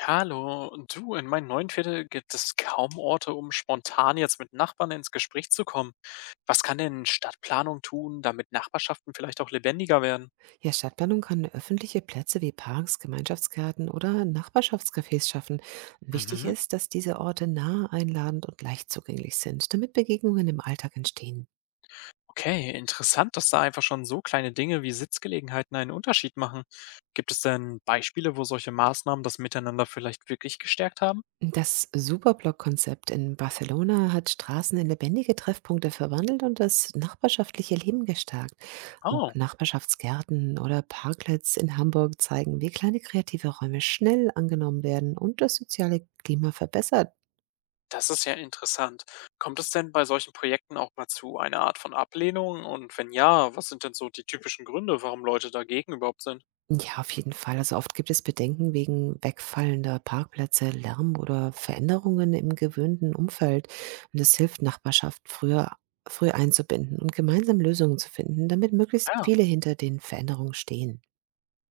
Hallo, du, in meinem neuen Viertel gibt es kaum Orte, um spontan jetzt mit Nachbarn ins Gespräch zu kommen. Was kann denn Stadtplanung tun, damit Nachbarschaften vielleicht auch lebendiger werden? Ja, Stadtplanung kann öffentliche Plätze wie Parks, Gemeinschaftsgärten oder Nachbarschaftscafés schaffen. Wichtig Mhm. ist, dass diese Orte nah, einladend und leicht zugänglich sind, damit Begegnungen im Alltag entstehen. Okay, interessant, dass da einfach schon so kleine Dinge wie Sitzgelegenheiten einen Unterschied machen. Gibt es denn Beispiele, wo solche Maßnahmen das Miteinander vielleicht wirklich gestärkt haben? Das Superblock-Konzept in Barcelona hat Straßen in lebendige Treffpunkte verwandelt und das nachbarschaftliche Leben gestärkt. Auch Oh, Nachbarschaftsgärten oder Parklets in Hamburg zeigen, wie kleine kreative Räume schnell angenommen werden und das soziale Klima verbessert. das ist ja interessant. Kommt es denn bei solchen Projekten auch mal zu einer Art von Ablehnung? Und wenn ja, was sind denn so die typischen Gründe, warum Leute dagegen überhaupt sind? Ja, auf jeden Fall. Also oft gibt es Bedenken wegen wegfallender Parkplätze, Lärm oder Veränderungen im gewöhnten Umfeld. Und es hilft, Nachbarschaft früh einzubinden und gemeinsam Lösungen zu finden, damit möglichst Ja, viele hinter den Veränderungen stehen.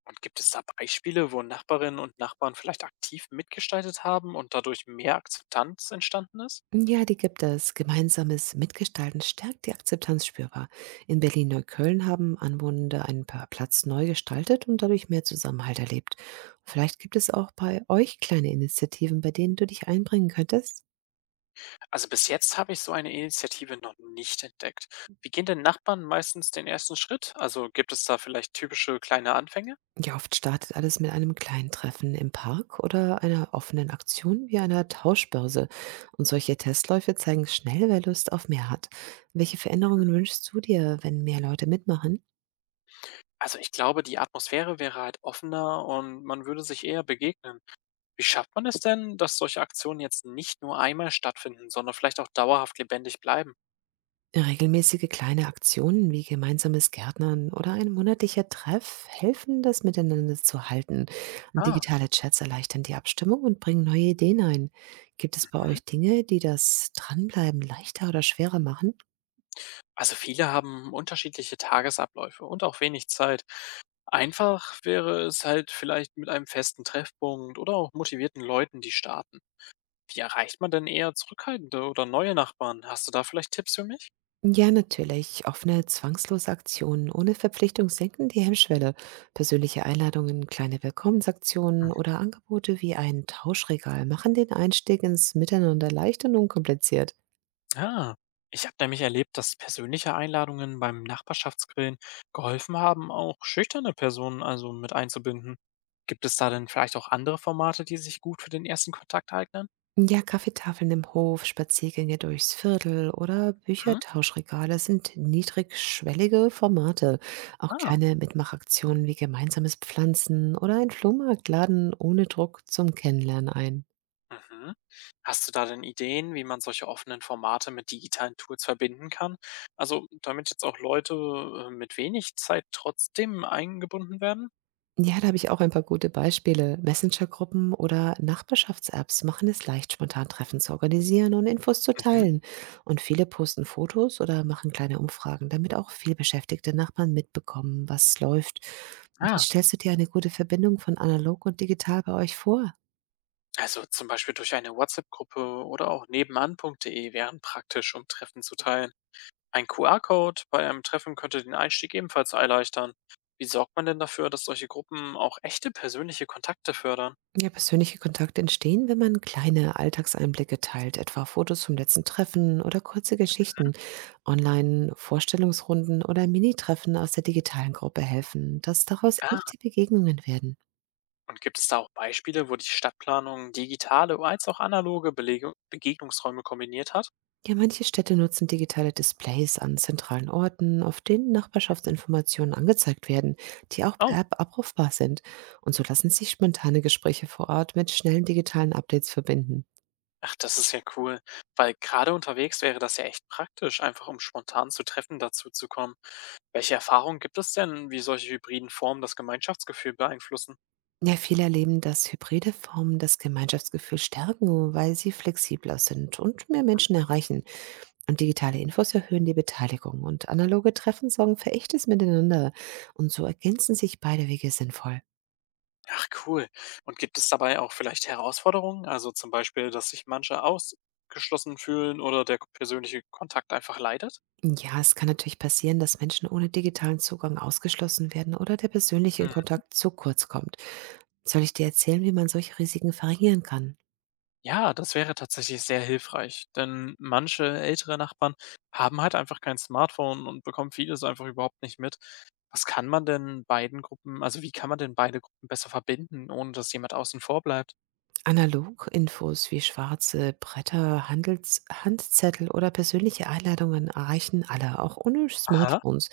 und gibt es da Beispiele, wo Nachbarinnen und Nachbarn vielleicht aktiv mitgestaltet haben und dadurch mehr Akzeptanz entstanden ist? Ja, die gibt es. Gemeinsames Mitgestalten stärkt die Akzeptanz spürbar. In Berlin-Neukölln haben Anwohner einen Platz neu gestaltet und dadurch mehr Zusammenhalt erlebt. Vielleicht gibt es auch bei euch kleine Initiativen, bei denen du dich einbringen könntest. Also bis jetzt habe ich so eine Initiative noch nicht entdeckt. Wie gehen denn Nachbarn meistens den ersten Schritt? Also gibt es da vielleicht typische kleine Anfänge? Ja, oft startet alles mit einem kleinen Treffen im Park oder einer offenen Aktion wie einer Tauschbörse. Und solche Testläufe zeigen schnell, wer Lust auf mehr hat. Welche Veränderungen wünschst du dir, wenn mehr Leute mitmachen? Also ich glaube, die Atmosphäre wäre halt offener und man würde sich eher begegnen. Wie schafft man es denn, dass solche Aktionen jetzt nicht nur einmal stattfinden, sondern vielleicht auch dauerhaft lebendig bleiben? Regelmäßige kleine Aktionen wie gemeinsames Gärtnern oder ein monatlicher Treff helfen, das Miteinander zu halten. Und Ah, digitale Chats erleichtern die Abstimmung und bringen neue Ideen ein. Gibt es bei mhm. euch Dinge, die das Dranbleiben leichter oder schwerer machen? Also viele haben unterschiedliche Tagesabläufe und auch wenig Zeit. Einfach wäre es halt vielleicht mit einem festen Treffpunkt oder auch motivierten Leuten, die starten. Wie erreicht man denn eher zurückhaltende oder neue Nachbarn? Hast du da vielleicht Tipps für mich? Ja, natürlich. Offene, zwangslose Aktionen ohne Verpflichtung senken die Hemmschwelle. Persönliche Einladungen, kleine Willkommensaktionen oder Angebote wie ein Tauschregal machen den Einstieg ins Miteinander leicht und unkompliziert. Ja, ich habe nämlich erlebt, dass persönliche Einladungen beim Nachbarschaftsgrillen geholfen haben, auch schüchterne Personen also mit einzubinden. Gibt es da denn vielleicht auch andere Formate, die sich gut für den ersten Kontakt eignen? Ja, Kaffeetafeln im Hof, Spaziergänge durchs Viertel oder Hm? Büchertauschregale sind niedrigschwellige Formate. Auch Ah, kleine Mitmachaktionen wie gemeinsames Pflanzen oder ein Flohmarktladen ohne Druck zum Kennenlernen ein. mhm. Hast du da denn Ideen, wie man solche offenen Formate mit digitalen Tools verbinden kann? Also, damit jetzt auch Leute mit wenig Zeit trotzdem eingebunden werden? Ja, da habe ich auch ein paar gute Beispiele. Messenger-Gruppen oder Nachbarschafts-Apps machen es leicht, spontan Treffen zu organisieren und Infos zu Mhm. teilen. Und viele posten Fotos oder machen kleine Umfragen, damit auch vielbeschäftigte Nachbarn mitbekommen, was läuft. Wie Ah. stellst du dir eine gute Verbindung von analog und digital bei euch vor? Also zum Beispiel durch eine WhatsApp-Gruppe oder auch nebenan.de wären praktisch, um Treffen zu teilen. Ein QR-Code bei einem Treffen könnte den Einstieg ebenfalls erleichtern. Wie sorgt man denn dafür, dass solche Gruppen auch echte persönliche Kontakte fördern? Ja, persönliche Kontakte entstehen, wenn man kleine Alltagseinblicke teilt, etwa Fotos vom letzten Treffen oder kurze Geschichten. Online-Vorstellungsrunden oder Mini-Treffen aus der digitalen Gruppe helfen, dass daraus echte Begegnungen werden. Und gibt es da auch Beispiele, wo die Stadtplanung digitale als auch analoge Belege Begegnungsräume kombiniert hat? Ja, manche Städte nutzen digitale Displays an zentralen Orten, auf denen Nachbarschaftsinformationen angezeigt werden, die auch Oh, per App abrufbar sind. Und so lassen sich spontane Gespräche vor Ort mit schnellen digitalen Updates verbinden. ach, das ist ja cool, weil gerade unterwegs wäre das ja echt praktisch, einfach um spontan zu Treffen dazu zu kommen. Welche Erfahrungen gibt es denn, wie solche hybriden Formen das Gemeinschaftsgefühl beeinflussen? Ja, viele erleben, dass hybride Formen das Gemeinschaftsgefühl stärken, weil sie flexibler sind und mehr Menschen erreichen. Und digitale Infos erhöhen die Beteiligung und analoge Treffen sorgen für echtes Miteinander. Und so ergänzen sich beide Wege sinnvoll. Ach, cool. Und gibt es dabei auch vielleicht Herausforderungen? Also zum Beispiel, dass sich manche ausgeschlossen fühlen oder der persönliche Kontakt einfach leidet? Ja, es kann natürlich passieren, dass Menschen ohne digitalen Zugang ausgeschlossen werden oder der persönliche Kontakt zu kurz kommt. Soll ich dir erzählen, wie man solche Risiken verringern kann? Ja, das wäre tatsächlich sehr hilfreich, denn manche ältere Nachbarn haben halt einfach kein Smartphone und bekommen vieles einfach überhaupt nicht mit. Was kann man denn beiden Gruppen also, wie kann man denn beide Gruppen besser verbinden, ohne dass jemand außen vor bleibt? Analog-Infos wie schwarze Bretter, Handels Handzettel oder persönliche Einladungen erreichen alle, auch ohne Aha, Smartphones.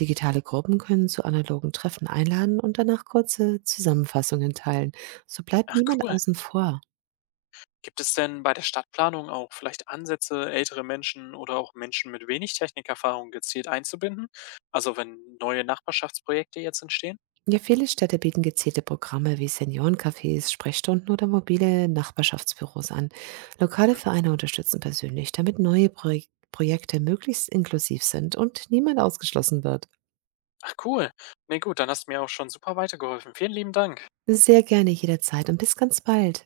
Digitale Gruppen können zu analogen Treffen einladen und danach kurze Zusammenfassungen teilen. So bleibt ach niemand cool. außen vor. Gibt es denn bei der Stadtplanung auch vielleicht Ansätze, ältere Menschen oder auch Menschen mit wenig Technikerfahrung gezielt einzubinden? Also, wenn neue Nachbarschaftsprojekte jetzt entstehen? Ja, viele Städte bieten gezielte Programme wie Seniorencafés, Sprechstunden oder mobile Nachbarschaftsbüros an. Lokale Mhm. Vereine unterstützen persönlich, damit neue Projekte möglichst inklusiv sind und niemand ausgeschlossen wird. Ach cool. Ne, gut, dann hast du mir auch schon super weitergeholfen. Vielen lieben Dank. Sehr gerne jederzeit und bis ganz bald.